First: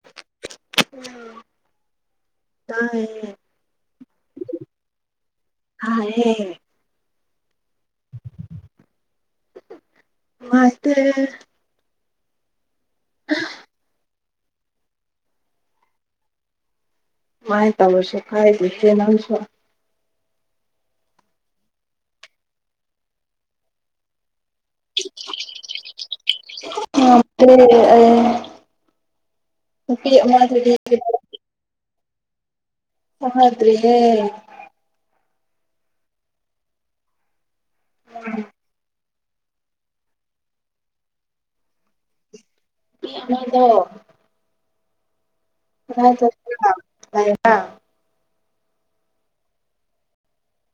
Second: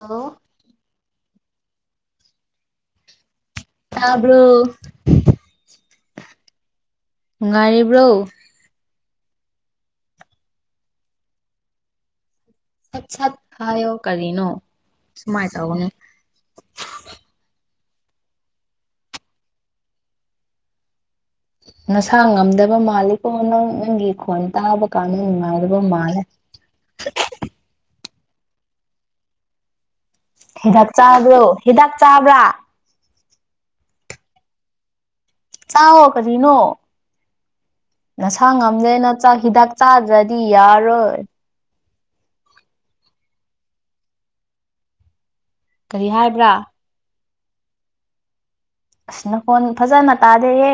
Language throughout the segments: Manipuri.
ꯍꯜꯂꯣ ꯎꯝ ꯇꯥꯏꯌꯦ ꯇꯥꯕ꯭ꯔꯣ ꯍꯥ ꯍꯥꯏꯔꯦ ꯅꯨꯡꯉꯥꯏꯔꯤꯕ꯭ꯔꯣ ꯅꯨꯡꯉꯥꯏꯇꯦ ꯁꯠ ꯁꯠ ꯍꯥꯏꯌꫭ ꯀꯔꯤꯅꯣ ꯁꯨꯃꯥꯏ ꯇꯧꯕꯅꯦ ꯃꯥꯥꯏ ꯇꯧꯔꯁꯦ ꯀꯥꯏꯗꯦꯍꯦ ꯅꯪꯁꯨ ꯅꯁꯥ ꯉꯝꯗꯕ ꯃꯥꯜꯂꯤꯀꯣ ꯅꯪ ꯅꯪꯒꯤ ꯈꯣꯟ ꯇꯥꯕ ꯀꯥꯟꯗ ꯅꯨꯡꯉꯥꯏꯗꯕ ꯃꯥꯜꯂꯦ ꯂꯧꯁꯤꯟꯕ ꯉꯝꯗꯕ ꯍꯤꯗꯥꯛ ꯆꯥꯕ꯭ꯔꯣ ꯍꯤꯗꯥꯛ ꯆꯥꯕ꯭ꯔꯥ ꯊꯣꯡꯂꯛꯇ꯭ꯔꯤꯌꯦ ꯆꯥꯎꯋꯣ ꯀꯔꯤꯅꯣ ꯅꯁꯥ ꯉꯝꯗꯦꯅ ꯆꯥꯛ ꯍꯤꯗꯥꯛ ꯆꯥꯗ꯭ꯔꯗꯤ ꯌꯥꯔꯣꯏ ꯃꯤ ꯑꯃꯗꯣ ꯀꯔꯤ ꯀꯗꯥꯏ ꯍꯥꯏꯕ꯭ꯔꯥ ꯆꯠꯄ꯭ꯔꯥ ꯀꯗꯥꯏꯗ ꯑꯁ ꯅꯈꯣꯟ ꯐꯖꯅ ꯇꯥꯗꯦꯌꯦ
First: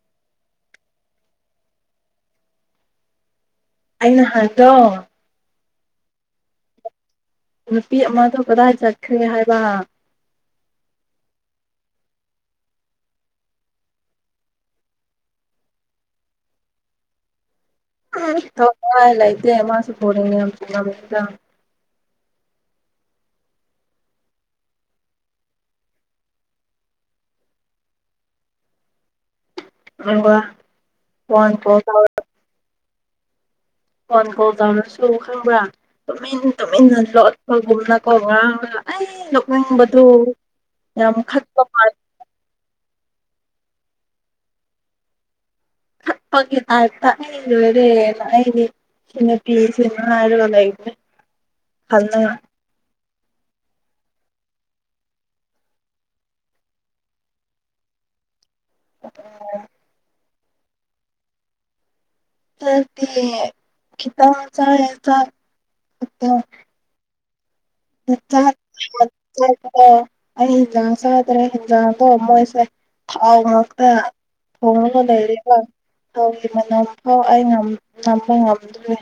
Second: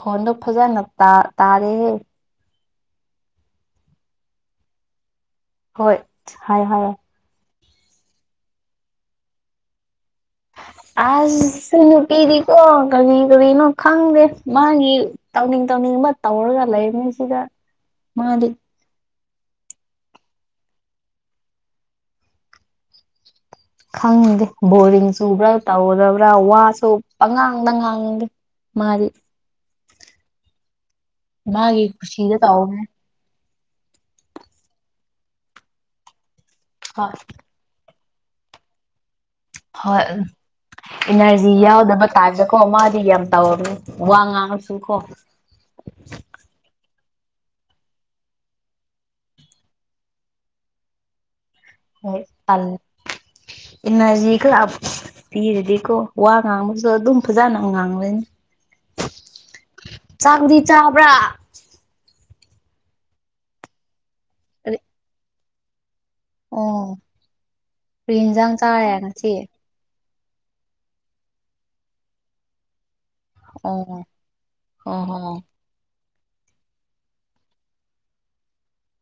ꯈꯣꯟꯗꯣ ꯐꯖꯅ ꯇꯥ ꯇꯥꯔꯦꯍꯦ ꯑꯩꯅ ꯍꯥꯏꯕꯗꯣ ꯍꯣꯏ ꯍꯥꯏ ꯍꯥꯏꯌꯦ ꯅꯨꯄꯤ ꯑꯃꯗꯣ ꯀꯗꯥꯏ ꯆꯠꯈ꯭ꯔꯦ ꯍꯥꯏꯕ ꯑꯁ ꯅꯨꯄꯤꯗꯤꯀꯣ ꯀꯔꯤ ꯀꯔꯤꯅꯣ ꯈꯪꯗꯦ ꯃꯥꯒꯤ ꯇꯧꯅꯤꯡ ꯇꯧꯅꯤꯡꯕ ꯇꯧꯔꯒ ꯂꯩꯕꯅꯤ ꯁꯤꯗ ꯎꯝ ꯃꯥꯗꯤ ꯊꯋꯥꯏ ꯂꯩꯇꯦ ꯃꯥꯁꯨ ꯕꯣꯜ ꯌꯦꯡꯅꯤꯡꯉꯝ ꯌꯦꯡꯉꯝ ꯒꯅꯤꯗ ꯈꯪꯗꯦ ꯕꯣꯔꯤꯡ ꯆꯨꯕ꯭ꯔꯥ ꯇꯧꯔꯕ꯭ꯔꯥ ꯋꯥꯁꯨ ꯄꯪꯉꯥꯡꯗ ꯉꯥꯡꯗꯦ ꯃꯥꯗꯤ ꯑꯗꯨꯒ ꯐꯣꯟ ꯀꯣꯜ ꯃꯥꯒꯤ ꯇꯧꯔ ꯈꯨꯨꯁꯤꯗ ꯇꯧꯕꯅꯦ ꯐꯣꯟ ꯀꯣꯜ ꯇꯧꯔꯁꯨ ꯈꯪꯕ꯭ꯔꯥ ꯇꯨꯃꯤꯟ ꯇꯨꯃꯤꯟꯅ ꯍꯣꯏ ꯂꯣꯠꯄꯒꯨꯝꯅꯀꯣ ꯉꯔꯥꯡꯅ ꯑꯩ ꯍꯣꯏ ꯅꫭꯛꯅꯤꯡꯕꯗꫭ ꯌꯥꯝ ꯈꯠꯄ ꯃꯥꯜ ꯇꯥꯏꯕꯗ ꯀꫭ ꯃꯥꯗꯤ ꯌꯥꯝ ꯇꯧꯔꯕꯅꯤ ꯋꯥ ꯉꯥꯡꯉꯁꯨꯀꯣ ꯄꯪꯒꯤ ꯇꯥꯏꯞꯇ ꯑꯩ ꯂꫭꯏꯔꯦꯅ ꯑꯩꯗꯤ ꯍꯦꯟꯗꯛꯇꯤ ꯁꯤ ꯃꯥ ꯉꯥꯏꯔꯒ ꯂꯩꯌꯦ ꯊꯝꯅꯉꯥꯢ ꯇꯜ ꯏꯅꯔꯖꯤꯒ [unintelligible] ꯄꯤꯔꯥꯗꯤꯀꯣ ꯋꯥ ꯉꯥꯡꯕꯖꯨ ꯑꯗꯨꯝ ꯐꯖꯥꯅ ꯉꯥꯡꯂꯅꯤ ꯆꯥꯛꯗꯤ ꯆꯥꯕ꯭ꯔ [unintelligible] ꯈꯤꯇꯪ [unintelligible] ꯑꯣ ꯀ꯭ꯔꯤ ꯏꯟꯖꯥꯡ ꯆꯥꯔꯦ ꯉꯁꯤ ꯑꯣ ꯑꯩ ꯍꯟꯖꯥꯡ ꯆꯥꯗ꯭ꯔꯦ ꯍꯟꯖꯥꯡ ꯗꯣ ꯃꯣꯏꯁꯦ ꯊꯥꯎ ꯉꯥꯛꯇ ꯑꯣ ꯊꯣꯡꯉꯒꯥ ꯑꯣ ꯍꯣ ꯂꯩꯔꯦꯕ ꯊꯥꯎꯒꯤ ꯃꯅꯝ ꯐꯥꯎ ꯑꯩ ꯉꯝ ꯅꯝꯕ ꯉꯝꯗ꯭ꯔꯦ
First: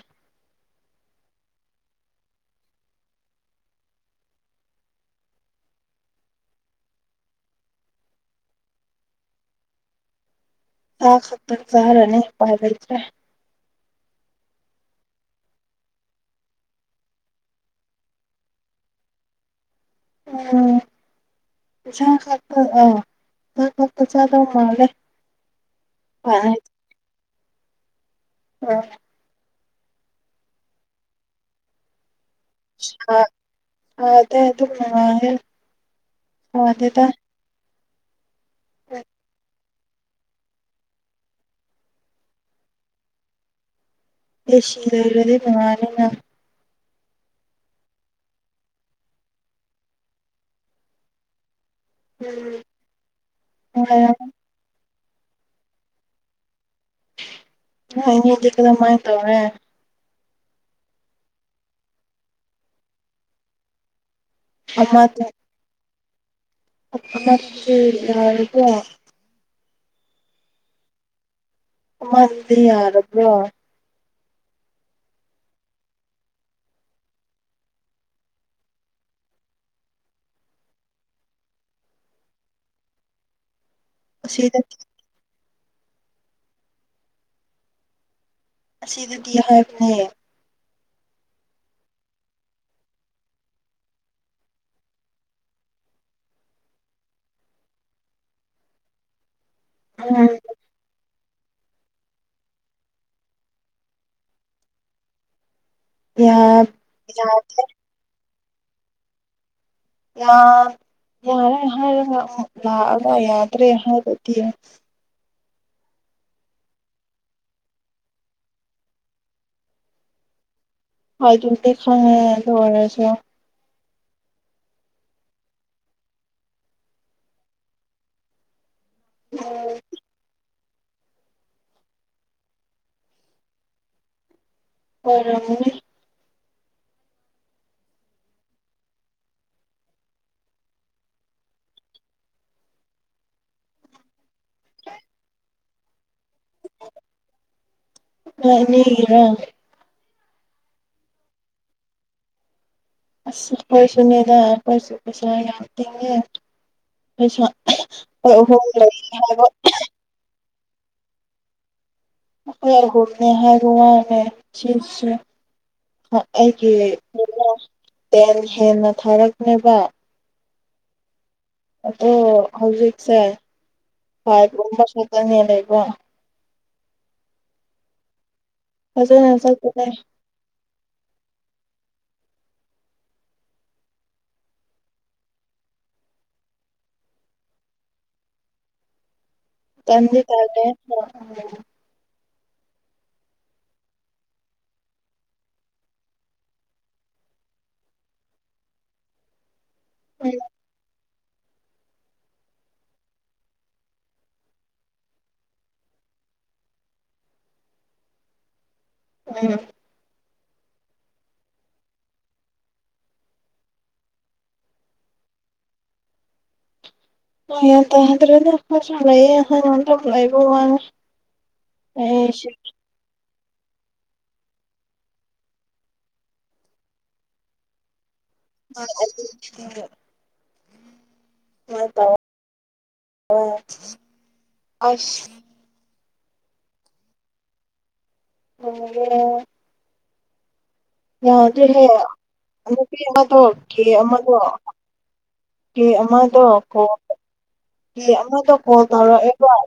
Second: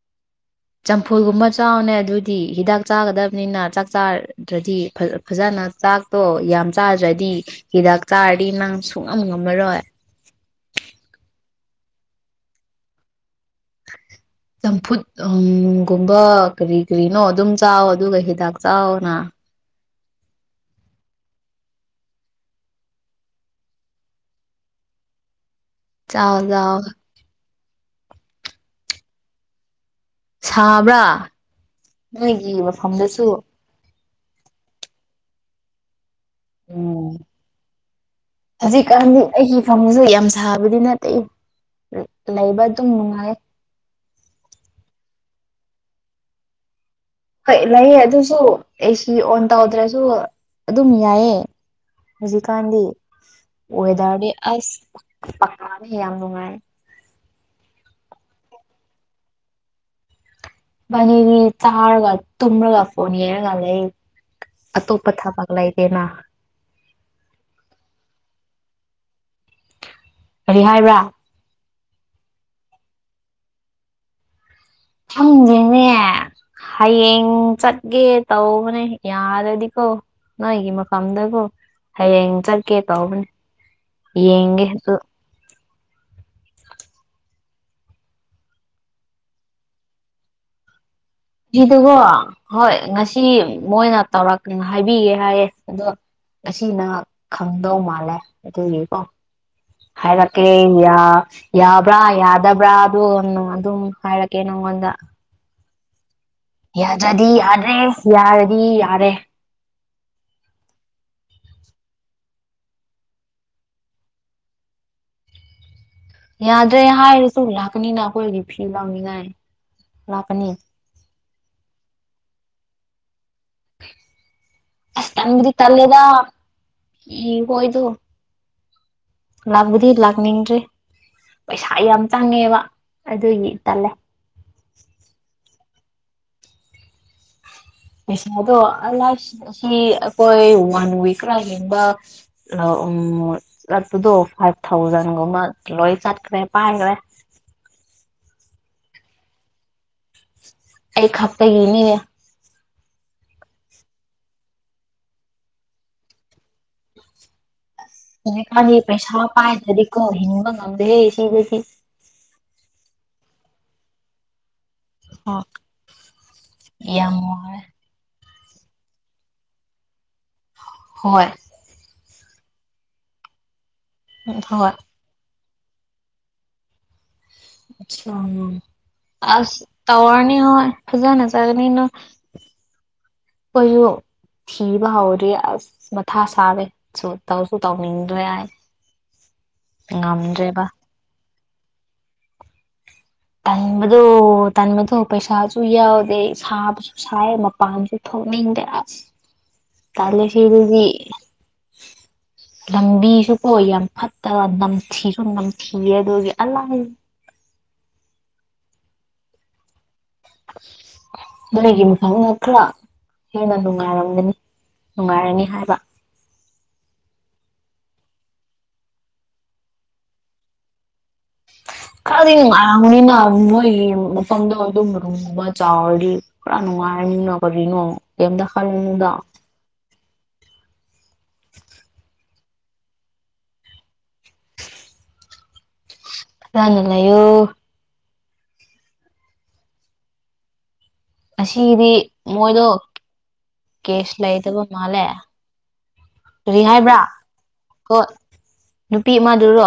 ꯆꯝꯐꯨꯜꯒꯨꯝꯕ ꯆꯥꯎꯅꯦ ꯑꯗꯨꯗꯤ ꯍꯤꯗꯥꯛ ꯆꯥꯒꯗꯝꯅꯤꯅ ꯆꯥꯛ ꯆꯥꯔ ꯗ꯭ꯔꯥꯗꯤ ꯐꯖꯥ-ꯐꯖꯅ ꯆꯥꯛꯇꯣ ꯌꯥꯝ ꯆꯥꯗ꯭ꯔꯗꯤ ꯍꯤꯗꯥꯛ ꯆꯥꯔꯗꯤ ꯅꯪ ꯁꯨꯡꯉꯝ ꯉꯝꯃꯔꯣꯏ ꯆꯥꯛ ꯈꯛ ꯇꯪ ꯆꯥꯔꯅꯤ ꯎꯄꯥꯏ ꯂꯩꯇꯔꯦ ꯆꯝꯐꯨꯠꯒꯨꯝꯕ ꯀꯔꯤ ꯀꯔꯤꯅꯣ ꯑꯗꯨꯝ ꯆꯥꯎ ꯑꯗꯨꯒ ꯍꯤꯗꯥꯛ ꯆꯥꯎꯅ ꯎꯝ ꯏꯟꯁꯥꯡ ꯈꯛꯇ ꯑ ꯆꯥꯛ ꯈꯛꯇ ꯆꯥꯗꯧ ꯃꯥꯜꯂꯦ ꯆꯥꯎ ꯎꯄꯥꯏ ꯆꯥꯎ ꯑ ꯁꯥꯕ꯭ꯔꯥ ꯅꯣꯏꯒꯤ ꯁꯥ ꯃꯥꯐꯝꯗꯁꯨ ꯁꯥꯗꯦ ꯑꯗꯨꯝ ꯅꯨꯡꯉꯥꯏꯌꯦ ꯋꯥꯗꯦꯗ ꯎꯝ ꯍꯧꯖꯤꯛꯀꯥꯟꯗꯤ ꯑꯩꯒꯤ ꯐꯝꯃꯨꯡꯖꯦ ꯌꯥꯝ ꯁꯥꯕꯗꯤ ꯅꯠꯇꯦ ꯂꯩꯕ ꯑꯗꯨꯝ ꯅꯨꯡꯉꯥꯏꯌꯦ ꯑꯦꯁꯤ ꯂꯩꯔꯗꯤ ꯅꯨꯡꯉꯥꯏꯅꯤꯅ ꯍꯣꯏ ꯂꯩꯌꯦ ꯑꯗꯨꯁꯨ ꯑꯦ ꯁꯤ ꯑꯣꯟ ꯇꯧꯗ꯭ꯔꯥꯁꯨ ꯑꯗꯨꯝ ꯌꯥꯏꯌꯦ ꯍꯧꯖꯤꯛꯀꯥꯟꯗꯤ ꯅꯨꯡꯉꯥꯏꯔꯝꯅꯤ ꯋꯦꯗꯔꯗꯤ ꯑꯁ ꯄꯛꯀꯥꯅꯤ ꯌꯥꯝ ꯅꯨꯡꯉꯥꯏ ꯅꫭꯏ ꯅꯤꯗꯤ ꯀꯔꯝꯃꯥꯥꯏ ꯇꯧꯔꯦ ꯏꯕꯥꯅꯤꯗꯤ ꯆꯥꯔꯒ ꯇꯨꯝꯔꯒ ꯐꯣꯟ ꯌꯦꯡꯉꯒ ꯂꯩ ꯑꯇꯣꯞꯄ ꯊꯕꯛ ꯂꯥꯏꯇꯦꯅ ꯌꯥꯔꯕ ꯀ꯭ꯔꯤ ꯍꯥꯏꯕ꯭ꯔꯥ ꯃꯗꯤ ꯌꯥꯔꯕ ꯈꯪꯗꯦꯅꯦ ꯍꯌꯦꯡ ꯆꯠꯒꯦ ꯇꯧꯕꯅꯦ ꯌꯥꯔꯗꯤꯀꯣ ꯅꯣꯏꯒꯤ ꯃꯐꯝꯗꯀꯣ ꯍꯌꯦꯡ ꯆꯠꯀꯦ ꯇꯧꯕꯅꯦ ꯌꯦꯡꯒꯦ ꯑꯁꯤꯗꯗꯤ ꯑꯗꯨ ꯑꯁꯤꯗꯗꯤ ꯍꯥꯏꯕꯅꯦ ꯏꯗꯨꯒꯣ ꯍꯣꯏ ꯉꯁꯤ ꯃꯣꯏꯅ ꯇꯧꯔꯛꯀꯦꯅ ꯍꯥꯏꯕꯤꯒꯦ ꯍꯥꯏꯌꯦ ꯑꯗꯣ ꯉꯁꯤꯅ ꯈꯪꯗꯧ ꯃꯥꯜꯂꯦ ꯑꯗꯨꯒꯤꯀꯣ ꯎꯝ ꯍꯥꯏꯔꯛꯀꯦ ꯑꯦ ꯌꯥ ꯌꯥꯕ꯭ꯔꯥ ꯌꯥꯗꯕ꯭ꯔꯥ ꯑꯗꯨ ꯑꯗꯨꯝ ꯍꯥꯏꯔꯛꯀꯦ ꯅꯪꯉꯣꯟꯗ ꯌꯥꯝ ꯌꯥꯗ꯭ꯔꯗꯤ ꯌꯥꯗ꯭ꯔꯦ ꯌꯥꯔꯗꯤ ꯌꯥꯔꯦ ꯌꯥ ꯌꯥꯔꯦ ꯍꯥꯏꯔꯒ ꯑꯃꯨꯛ ꯂꯥꯛꯑꯒ ꯌꯥꯗ꯭ꯔꯦ ꯍꯥꯏꯔꯗꯤ ꯌꯥꯗ꯭ꯔꯦ ꯍꯥꯏꯔꯁꯨ ꯂꯥꯛꯀꯅꯤꯅ ꯑꯩꯈꯣꯏꯒꯤ ꯐꯤ ꯂꯥꯎꯅꯤꯉꯥꯏ ꯂꯥꯛꯀꯅꯤ ꯍꯣꯏ ꯑꯗꯨꯝꯗꯤ ꯈꯪꯉꯦ ꯑꯗꯨ ꯑꯣꯏꯔꯁꯨ ꯑꯁ ꯇꯟꯕꯗꯤ ꯇꯜꯂꯦꯗ ꯏ ꯈꯣꯏꯗꯨ ꯎꯝ ꯂꯥꯛꯕꯨꯗꯤ ꯂꯥꯛꯅꯤꯡꯗ꯭ꯔꯤ ꯄꯩꯁꯥ ꯌꯥꯝ ꯆꯪꯉꯦꯕ ꯑꯗꯨꯒꯤ ꯇꯜꯂꯦ ꯑꯣꯏꯔꯝꯅꯤ ꯄꯩꯁꯥꯗꯣ ꯂꯥꯏ ꯑꯁꯤ ꯑꯩꯈꯣꯏ ꯋꯥꯟ ꯋꯤꯛ ꯈꯔ ꯍꯦꯟꯕ ꯎꯝ ꯆꯠꯄꯗꯣ ꯐꯥꯏꯚ ꯊꯥꯎꯖꯟꯒꯨꯝꯕ ꯂꯣꯏ ꯆꯠꯈ꯭ꯔꯦ ꯄꯥꯏꯈ꯭ꯔꯦ ꯅꯣꯏ ꯑꯅꯤꯒꯤꯔꯥ ꯑꯩ ꯈꯛꯇꯒꯤꯅꯤ ꯑꯁ ꯑꯈꯣꯏꯁꯨꯅꯤꯗ ꯑꯈꯣꯏꯁꯨ ꯄꯩꯁꯥ ꯌꯥꯝ ꯇꯤꯡꯉꯦ ꯄꯩꯁꯥ ꯑꯩꯈꯣꯏ ꯑꯍꯨꯝ ꯍꯧꯖꯤꯛꯀꯥꯟꯗꯤ ꯂꯩ ꯄꯩꯁꯥ ꯍꯥꯏꯕ ꯄꯥꯏꯗ꯭ꯔꯗꯤ ꯀꯣ ꯍꯤꯡꯕ ꯉꯝꯗꯦ ꯁꯤꯗꯗꯤ [unintelligible] ꯁꯤ ꯁ ꯑꯣ ꯑ ꯑꯩꯒꯤ ꯌꯥꯝ ꯋꯥꯔꯦ ꯇꯦꯜ ꯍꯦꯟꯅ ꯊꯥꯔꯛꯅꯦꯅꯕ ꯍꯣꯏ ꯑꯗꯣ ꯍꯧꯖꯤꯛꯁꯦ ꯐꯥꯏꯜ ꯍꯣꯏ ꯒꯨꯝꯕ ꯁꯨꯗꯅꯦ ꯂꯩꯕ ꯐꯖꯅ ꯑꯁ ꯆꯠꯄꯅꯦ ꯇꯥꯑꯣꯔ ꯍꯤꯉꯣꯏ ꯐꯖꯅ ꯖꯥꯒꯅꯤꯅꯣ ꯈꯣꯏꯁꯨ ꯊꯤꯕ ꯍꯧꯔꯦ ꯑꯁ ꯃꯊꯥ ꯁꯥꯔꯦ ꯁ ꯇꯧꯁꯨ ꯇꯧꯅꯤꯡꯗ꯭ꯔꯦ ꯍꯥꯏ [inaudible] ꯇꯟꯗꯤ ꯇꯜꯂꯦ꯫ ꯇꯟꯕꯗꯣ ꯇꯟꯕꯗꯣ ꯄꯩꯁꯥꯁꯨ ꯌꯥꯎꯗꯦ ꯁꯥꯕꯁꯨ ꯁꯥꯏ ꯃꯄꯥꯟꯁꯨ ꯊꯣꯛꯅꯤꯡꯗꯦ ꯑꯁ ꯇꯜꯂꯦ ꯁꯤꯗꯗꯤ [inaudible] ꯂꯝꯕꯤꯁꯨ ꯄꯣ ꯌꯥꯝ ꯐꯠꯇꯕ ꯅꯝꯊꯤꯁꯨ ꯅꯝꯊꯤꯑꯦ ꯑꯗꯨꯒꯤ ꯑꯂꯥꯏ ꯎꯝ [inaudible] ꯅꯣꯏꯒꯤ ꯈꯔ ꯍꯦꯟꯅ ꯅꯨꯡꯉꯥꯏꯔꯝꯒꯅꯤ ꯅꯨꯡꯉꯥꯏꯔꯅꯤ ꯍꯥꯏꯕ ꯍꯣꯏ ꯌꯥꯟ ꯇꯥꯗ꯭ꯔꯥꯅ ꯑꯈꯣꯏꯁꯨ ꯂꯩꯌꯦ ꯍꯣꯌꯥꯝ ꯂꯩꯕꯩ ꯋꯥꯅꯦ꯫ ꯈꯗꯤꯅꯨꯡ ꯃꯅꯤꯅ ꯃꯣꯏ ꯃꯐꯝꯗꯣ ꯑꯗꯨꯝ ꯔꯨꯕ ꯆꯥꯎꯔꯤ ꯄꯨꯔꯥ ꯅꯨꯡꯉꯥꯏꯔꯤꯅꯣ ꯀꯔꯤꯅꯣ ꯀꯝꯗ [unintelligible] ꯃ ꯇ ꯑ ꯑꯁ ꯅꯨꯪꯉꯥꯏꯅ ꯂꯩꯌꯣ ꯫ ꯑꯣ ꯌꯥꯗ꯭ꯔꯦꯍꯦ ꯉꯁꯤꯗꯤ ꯃꯣꯏꯗꯣ ꯑꯃꯥꯄꯤ ꯉꯛꯇ꯭ꯔꯣ ꯒꯦ ꯀꯦꯁ ꯑꯃꯒ ꯂꯩꯇꯕ ꯃꯥꯜꯂꯦ ꯀꯦ ꯑꯃꯗꯣ ꯀꯔꯤ ꯀꯣꯜ ꯍꯥꯏꯕ꯭ꯔꯥ ꯍꯣꯏ ꯀꯦ ꯑꯃꯗꯣ ꯀꯣꯜ ꯅꯨꯄꯤ ꯇꯧꯔꯛꯑꯦꯕ ꯑꯃꯗꯨꯔꯣ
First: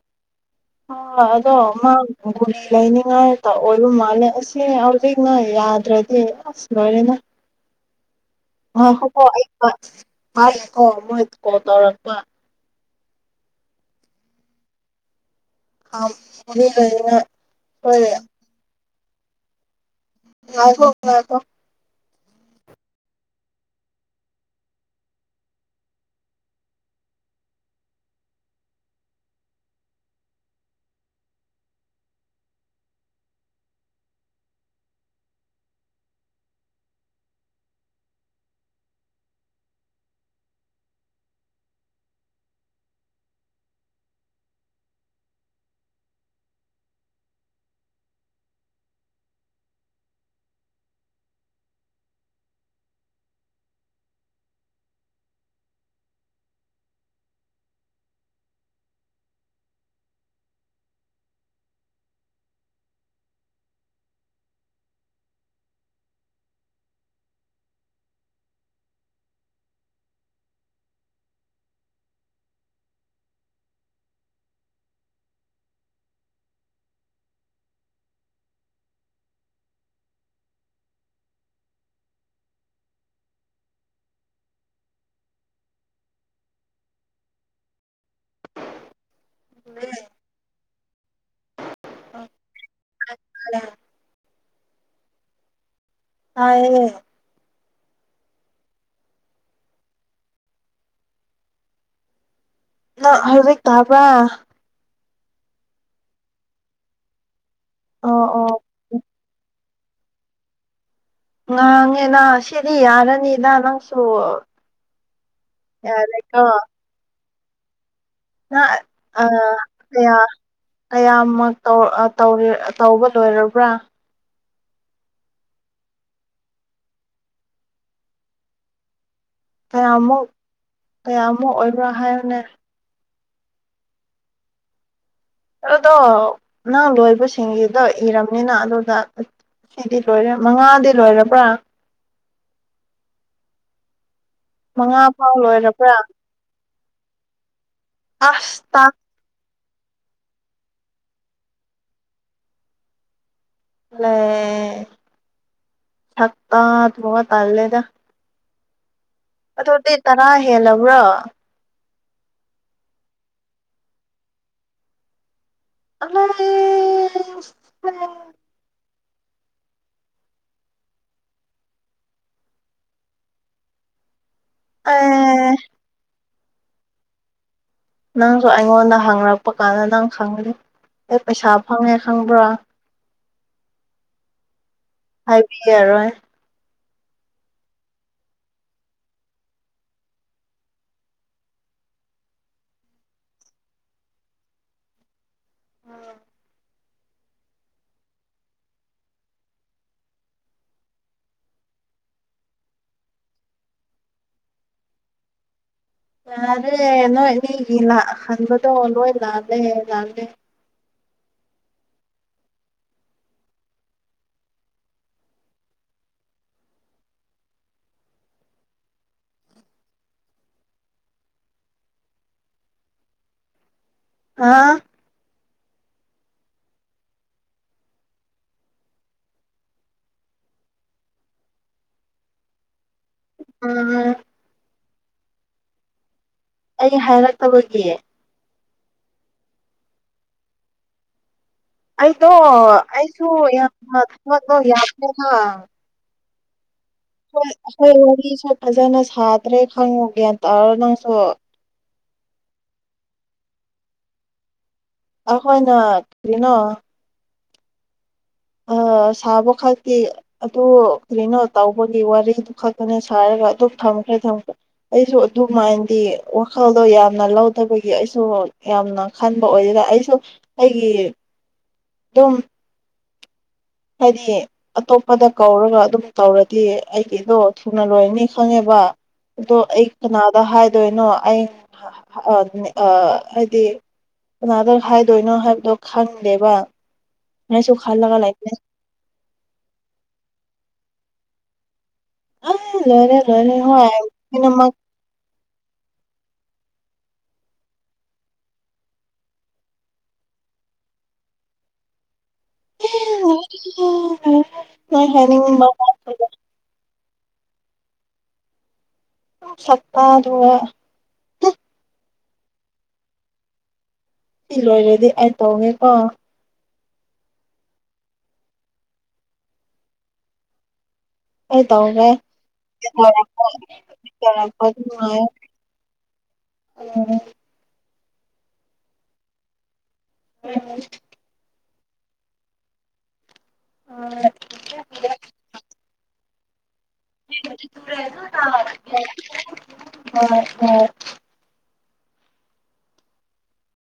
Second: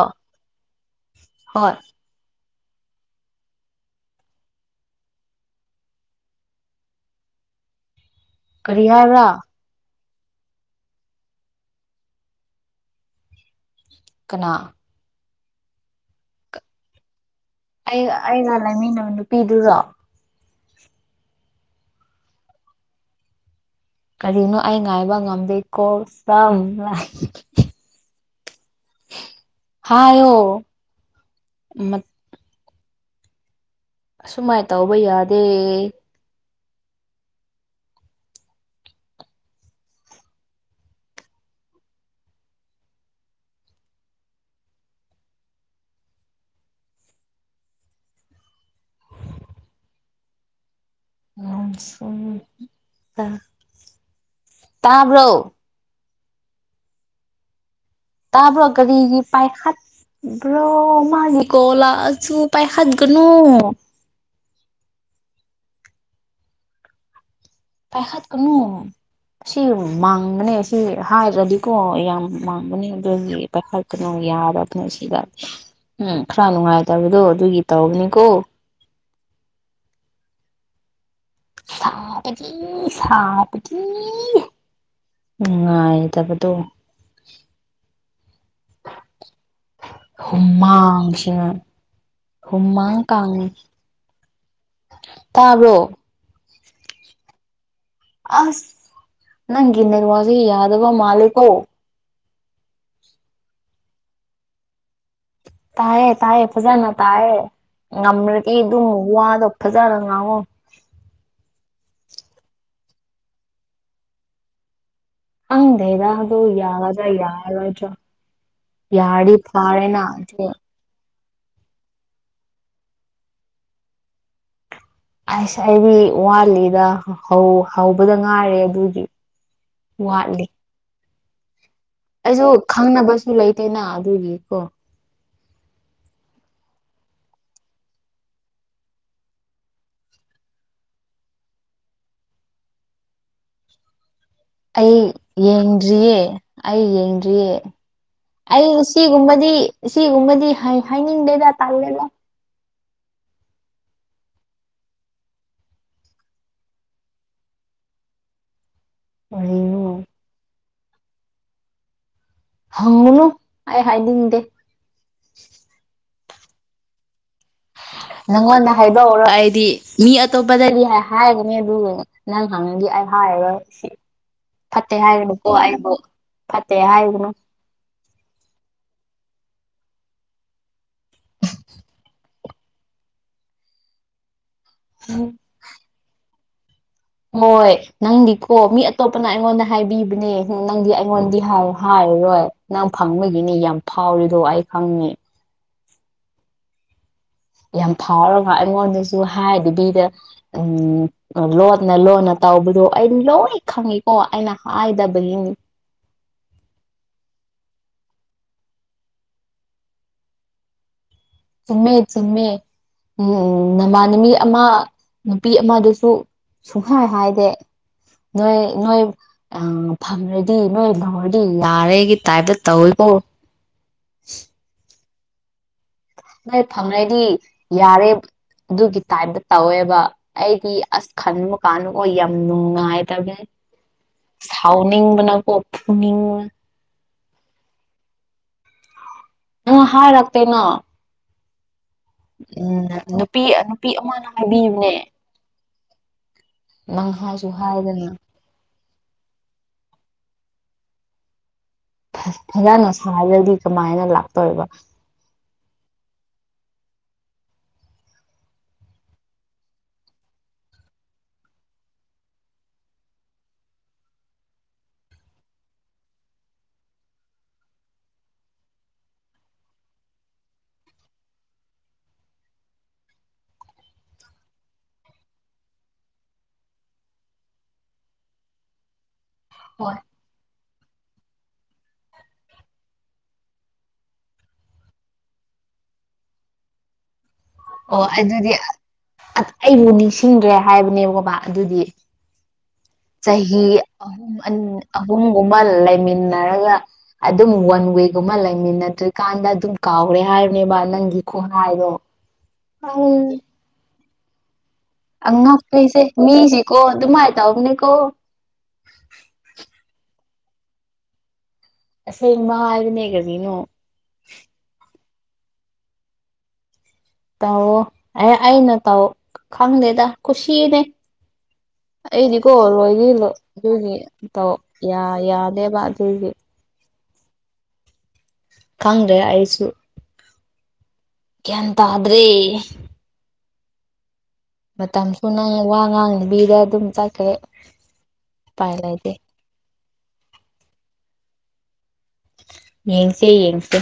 ꯍꯣ ꯍꯣꯏ ꯑꯗꯣ ꯃꯥ ꯒꯨꯔꯤ ꯂꯩꯅꯤꯡꯉꯥꯏꯇ ꯑꯣꯏꯕ ꯃꯥꯜꯂꯦ ꯑꯁꯤꯅꯤ ꯍꯧꯖꯤꯛ ꯅꫭꯏ ꯌꯥꯗ꯭ꯔꯗꯤ ꯑꯁ ꯂꯣꯏꯔꯦꯅ [inaudible] ꯀꯔꯤ ꯉꯥꯏꯈꯣꯀꯣ ꯍꯥꯏꯕ꯭ꯔꯥ ꯑꯩ ꯃꯥ ꯍꯥꯏꯒꯦ ꯀꯣ ꯃꯣꯏ ꯀꯣꯜ ꯇꯧꯔꯛꯄ ꯀꯅꯥ [unintelligible] ꯍꯣꯏ ꯑꯩ-ꯑꯩꯅ ꯂꯩꯃꯤꯟꯅꯕ ꯅꯨꯄꯤꯗꯨꯔꯣ? ꯉꯏꯈꯣ ꯉꯥꯏꯈꯣ ꯀꯔꯤꯅꯣ ꯑꯩ ꯉꯥꯏꯕ ꯉꯝꯗꯦꯀꯣ ꯁꯝ ꯍꯥꯏꯌꯣ ꯃꯠ ꯑꯁꯨꯃꯥꯏ ꯇꯧꯕ ꯌꯥꯗꯦ꯫ ꯇꯕ꯭ꯔꯣ ꯇꯥꯕꯔꯣ ꯑꯗꯨꯅ ꯄꯥꯏꯈꯠ ꯕ꯭ꯔꯣ ꯃꯥꯒꯤ ꯀꯣꯂꯥꯛꯑꯁꯨ ꯄꯥꯏꯈꯠꯒꯅꯨ ꯄꯥꯏꯀꯠ ꯀꯥꯅꯨ ꯁꯤ ꯃꯥꯡꯒꯅꯦ ꯁꯤ ꯍꯥꯏꯔꯗꯤꯀꯣ ꯌꯥꯝ ꯃꯥꯡꯒꯅꯤ ꯑꯗꯨꯗꯤ ꯄꯩꯈꯥ ꯀꯩꯅꯨꯡꯒꯤ ꯌꯥꯗꯕꯅꯦ ꯁꯤꯗ ꯎꯝ ꯈꯔ ꯅꯨꯡꯉꯥꯏꯇꯕꯗꯣ ꯑꯗꯨꯒꯤ ꯇꯧꯕꯅꯤꯀꯣ ꯁꯥꯕꯗꯤ-ꯁꯥꯕꯗꯤ ꯅꯨꯡꯉꯥꯏꯇꯕꯗꯣ ꯍꯨꯃꯥꯡꯁ ꯍꯨꯃꯥ ꯀꯥꯡ ꯇꯥꯕ꯭ꯔꯣ ꯇꯥꯏꯌꯦ꯫ ꯑꯁ ꯅꯪꯒꯤ ꯅꯦꯋꯥꯛꯖꯦ ꯌꯥꯗꯕ ꯃꯥꯜꯂꯦꯀꯣ ꯅ ꯍꯧꯖꯤꯛ ꯇꯥꯕ꯭ꯔꯥ ꯇꯥꯏꯌꯦ ꯇꯥꯏꯌꯦ ꯐꯖꯥꯅ ꯇꯥꯏꯌꯦ ꯑꯣ ꯉꯝꯔꯗꯤ ꯑꯣ ꯑꯗꯨꯝ ꯃꯨꯋꯥꯗꫭ ꯐꯖꯥꯅ ꯉꯥꯡꯉꯣ ꯉꯥꯡꯉꯦꯅ ꯁꯤꯗꯤ ꯌꯥꯔꯅꯤꯗ ꯅꯪꯁꯨ ꯑꯪꯗ꯭ꯔꯦꯗ ꯑꯗꯣ ꯌꯥꯔꯦꯀꯣ ꯌꯥꯒꯥꯗ꯭ꯔꯥ ꯌꯥꯔꯣꯢꯗ꯭ꯔꯥ ꯅꯥ [unintelligible] ꯑꯥ ꯀꯌꯥ ꯑꯗꯨ ꯀꯌꯥꯝꯃꯛ ꯇꯧ-ꯇꯧꯔꯦ-ꯇꯧꯕ ꯂꯣꯏꯔꯥꯕ꯭ꯔꯥ ꯑꯁ ꯑꯩꯗꯤ ꯋꯥꯠꯂꯤꯗ ꯍꯧ-ꯍꯧꯕꯗ ꯉꯥꯏꯔꯦ ꯑꯗꯨꯒꯤ ꯋꯥꯠꯂꯤ ꯀꯌꯥꯃꯨꯛ-ꯀꯌꯥꯃꯨꯛ ꯑꯣꯏꯕ꯭ꯔꯥ ꯍꯥꯏꯌꯣꯅꯦ ꯑꯩꯁꯨ ꯈꯪꯅꯕꯁꯨ ꯂꯩꯇꯦꯅ ꯑꯗꯨꯒꯤ ꯀꯣ ꯑꯗꯣ ꯅꯪ ꯂꯣꯏꯕꯁꯤꯡꯒꯤꯗꯣ ꯏꯔꯝꯃꯤꯅ ꯑꯗꯨꯗ ꯁꯤꯗꯤ ꯂꯣꯏꯔꯦ ꯃꯉꯥꯗꯤ ꯂꯣꯏꯔꯕ꯭ꯔꯥ ꯑꯩ ꯃꯉꯥ ꯐꯥꯎ ꯂꯣꯏꯔꯕ꯭ꯔꯥ ꯌꯦꯡꯗ꯭ꯔꯤꯌꯦ ꯑꯩ ꯌꯦꯡꯗ꯭ꯔꯤꯌꯦ ꯑꯁ ꯑꯩ ꯉꯁꯤ ꯒꯨꯝꯕꯗꯤ ꯁꯤꯒꯨꯝꯕꯗꯤ ꯍꯥꯏ ꯍꯥꯏꯅꯤꯡꯗꯦꯗ ꯇꯜꯂꯦꯗ ꯂꯩꯌꯦ ꯁꯥꯛꯇꯥꯗꯨꯒꯥ ꯇꯜꯂꯦꯗ ꯋꯥꯍꯩ [unintelligible] ꯑꯗꯨꯗꯤ ꯇꯔꯥ ꯍꯦꯂꯕ꯭ꯔꯣ ꯍꯪꯉꯨꯅꯨ ꯑꯩ ꯍꯥꯏꯅꯤꯡꯗꯦ ꯑ [unintelligible] ꯅꯪꯑꫭꯟꯗ ꯍꯥꯏꯗꯣꯛꯎꯔꯣꯏ ꯑꯩꯗꯤ ꯃꯤ ꯑꯇꯣꯞꯄꯗꯗꯤ ꯍꯥꯏꯒꯅꯤ ꯑꯗꯨꯒ ꯅꯪ ꯍꯪꯉꯗꯤ ꯑꯩ ꯍꯥꯏꯔꯔꯣꯏ ꯁꯤ ꯐꯠꯇꯦ ꯍꯥꯏꯒꯅꯨꯀꯣ ꯑꯩꯕꯨ ꯐꯠꯇꯦ ꯍꯥꯏꯒꯅꯨ ꯅꯪꯁꯨ ꯑꯩꯉꯣꯟꯗ ꯍꯪꯉꯔꯛꯄ ꯀꯥꯟꯗ ꯅꯪ ꯈꯪꯉꯗꯤ ꯑꯦ ꯄꯩꯁꯥ ꯐꯪꯉꯦ ꯈꯪꯕ꯭ꯔꯥ ꯄꯤꯌꯔꯣꯏ [unintelligible] ꯍꯣꯏ ꯅꯪꯗꯤꯀꯣ ꯃꯤ ꯑꯇꯣꯞꯄꯅ ꯑꯩꯉꯣꯟꯗ ꯍꯥꯏꯕꯤꯕꯅꯦ ꯅꯪꯗꯤ ꯑꯩꯉꯣꯟꯗꯤ ꯍꯥꯏ-ꯍꯥꯏꯔꯣꯏ ꯅꯪ ꯐꯪꯕꯒꯤꯅꯤ ꯌꯥꯝ ꯐꯥꯎꯔꯤꯗꯣ ꯑꯩ ꯈꯪꯉꯦ [unintelligible] ꯌꯥꯝ ꯐꯥꯎꯔꯒ ꯑꯩꯉꯣꯟꯗꯁꯨ ꯍꯥꯏꯗꯕꯤꯗ ꯎꯝ ꯂꯣꯟꯠꯅ ꯂꯣꯟꯠꯅ ꯇꯧꯕꯗꯣ ꯑꯩ ꯂꯣꯏ ꯈꯪꯉꯤꯀꯣ ꯑꯩꯅ ꯍꯥꯏꯗꯕꯒꯤꯅꯤ ꯌꯥꯔꯦ ꯅꯣꯏꯃꯤꯒꯤ ꯂꯥꯛꯍꯟꯕꯗꯣ ꯂꯣꯏ ꯂꯥꯜꯂꯦ ꯂꯥꯜꯂꯦ ꯆꯨꯝꯃꯦ-ꯆꯨꯝꯃꯦ ꯎꯝ ꯅꯃꯥꯟꯅꯕꯤ ꯑꯃ ꯅꯨꯄꯤ ꯑꯃꯗꯨꯁꯨ ꯁꯨꯡꯍꯥꯏ ꯍꯥꯏꯗꯦ ꯅꯣꯏ-ꯅꯣꯏ ꯑ ꯐꯪꯔꯗꯤ ꯅꯣꯏ ꯂꯧꯔꯗꯤ ꯌꯥꯔꯦꯒꯤ ꯇꯥꯏꯞꯇ ꯇꯧꯋꯤꯀꫭ ꯍꯥ ꯅꫭꯏ ꯐꯪꯔꯗꯤ ꯌꯥꯔꯦ ꯑꯗꯨꯒꯤ ꯇꯥꯏꯞꯇ ꯇꯧꯋꯦꯕ ꯑꯩꯗꯤ ꯑꯁ ꯈꯟꯕ ꯀꯥꯟꯗ ꯑꯣꯏ ꯌꯥꯝ ꯅꯨꯡꯉꯥꯏꯇꯝꯅꯦ ꯎꯝ ꯁꯥꯎꯅꯤꯡꯕꯅꯀꯣ ꯐꯨꯅꯤꯡꯕꯅ ꯑꯩ ꯍꯥꯏꯔꯛꯇꯕꯒꯤ ꯎꯝ ꯍꯥꯏꯔꯛꯇꯦꯅꯥ ꯑꯩꯗꯣ ꯑꯩꯗꯣ ꯅꯨꯄꯤ ꯅꯨꯄꯤ ꯌꯥꯝꯅ ꯑꯃꯅ ꯊꯕꯛꯇꯣ ꯍꯥꯏꯕꯤꯕꯅꯦ ꯌꯥꯝꯃ‌ꯦꯅ ꯅꯪ ꯍꯣꯏ ꯍꯥꯏꯁꯨ ꯑꯩꯈꯣꯏ ꯍꯥꯏꯗꯅ ꯋꯥꯔꯤꯁꯨ ꯐꯖꯅ ꯁꯥꯗ꯭ꯔꯦ ꯈꯪꯉꯨ ꯒ꯭ꯌꯥꯟ ꯇꯥꯔꯣ ꯅꯪꯁꯨ ꯐꯖꯅ ꯁꯥꯗꯔꯗꯤ ꯀꯃꯥꯏꯅ ꯂꯥꯛꯇꯣꯏꯕ ꯑꯈꯣꯏꯅ ꯀ꯭ꯔꯤꯅꯣ ꯑꯥ ꯁꯥꯕ ꯈꯛꯀꯤ ꯑꯗꯨ ꯀꯔꯤꯅꯣ ꯇꯧꯕꯒꯤ ꯋꯥꯔꯤꯗꯨ ꯈꯛꯇꯅꯦ ꯁꯥꯔꯒ ꯑꯗꯨꯝ ꯊꯝꯈ꯭ꯔꯦ ꯊꯝꯈ꯭ꯔꯦ ꯑꯩꯁꯨ ꯑꯗꯨꯃꯥꯏꯅꯗꯤ ꯋꯥꯈꯜꯗꯣ ꯌꯥꯝꯅ ꯂꯧꯗꯕꯒꯤ ꯑꯩꯁꯨ ꯌꯥꯝꯅ ꯈꯟꯕ ꯑꯣꯏꯔꯒ ꯑꯩꯁꯨ ꯑꯩꯒꯤ ꯑꯗꯨꯝ ꯍꯥꯏꯗꯤ ꯑꯇꯣꯞꯄꯗ ꯀꯧꯔꯒ ꯑꯗꯨꯝ ꯇꯧꯔꯗꯤ ꯑꯩꯒꯤꯗꯣ ꯊꯨꯅ ꯂꯣꯏꯔꯅꯤ ꯈꯪꯉꯦꯕ ꯑꯗꯣ ꯑꯩ ꯍꯣꯏ ꯀꯅꯥꯗ ꯍꯥꯏꯗꯣꯏꯅꯣ ꯑꯩ ꯑ ꯍꯥꯏꯗꯤ ꯀꯅꯥꯗ ꯍꯥꯏꯗꯣꯏꯅꯣ ꯍꯥꯏꯕꯗꯣ ꯈꯪꯗꯦꯕ ꯑꯩꯁꯨ ꯑꯣ ꯈꯜꯂꯒ ꯑꯗꯨꯗꯤ ꯂꯩꯕꯅꯦ ꯑ ꯑꯩꯕꯨ ꯅꯤꯡꯁꯤꯡꯗ꯭ꯔꯦ ꯍꯥꯏꯕꯅꯦꯕꯀꯣ ꯃꯥ ꯑꯗꯨꯗꯤ ꯑ ꯂꯣꯏꯔꯦ ꯂꯣꯏꯔꯦ ꯆꯍꯤ ꯍꯣꯏ ꯑꯍꯨꯝ ꯑꯩꯅ ꯑꯍꯨꯝꯒꯨꯝꯕ ꯂꯩꯃꯤꯟꯅꯔꯒ ꯑꯗꯨꯝ ꯋꯥꯟ ꯋꯦꯒꯨꯝꯕ ꯂꯩꯃꯤꯟꯅꯗ꯭ꯔꯤꯀꯥꯟꯗ ꯑꯗꯨꯝ ꯀꯥꯎꯔꯦ ꯍꯥꯏꯕꯅꯦꯕ ꯅꯪꯒꯤ ꯈꯨꯣꯡꯅꯥꯥꯏꯗꯣ [unintelligible] [unintelligible] ꯍꯥꯏꯅꯤꯡꯕ ꯑꯉꯛꯄꯤꯁꯦ ꯃꯤꯁꯤꯀꯣ ꯑꯗꯨꯃꯥꯏ ꯇꯧꯕꯅꯦꯀꯣ ꯁꯛꯇꯥꯗꯨꯒ ꯑꯁꯦꯡꯕ ꯍꯥꯏꯕꯅꯦ ꯀꯔꯤꯅꯣ ꯁꯤ ꯂꯣꯏꯔꯗꯤ ꯑꯩ ꯇꯧꯒꯦꯀꯣ ꯇꯧ ꯑꯦ ꯑꯩꯅ ꯇꯧ ꯈꯪꯗꯦꯗ ꯈꯨꯨꯁꯤꯅꯦ ꯑꯩ ꯇꯧꯒꯦ ꯑꯩꯗꯤꯀꯣ ꯂꯣꯏꯒꯤ-ꯂꯣꯏ ꯑꯗꯨꯒꯤ ꯇꯧ ꯇꯧꯔꯛꯄ ꯅꯨꯡꯉꯥꯏ ꯌꯥ-ꯌꯥꯅꯦꯕ ꯑꯗꯨꯒꯤ ꯎꯝ ꯈꯪꯗ꯭ꯔꯦ ꯑꯩꯁꯨ ꯍꯣꯏ ꯍꯣꯏ ꯒ꯭ꯌꯥꯟ ꯇꯥꯗ꯭ꯔꯦ ꯑꯥ ꯃꯇꯝꯁꯨ ꯅꯪ ꯋꯥ ꯉꯥꯡꯕꯤꯗ ꯑꯗꯨꯝ ꯆꯠꯈ꯭ꯔꯦ ꯎꯄꯥꯏ ꯂꯩꯇꯦ ꯍꯣꯏ ꯍꯣꯏ ꯌꯦꯡꯁꯦ-ꯌꯦꯡꯁꯦ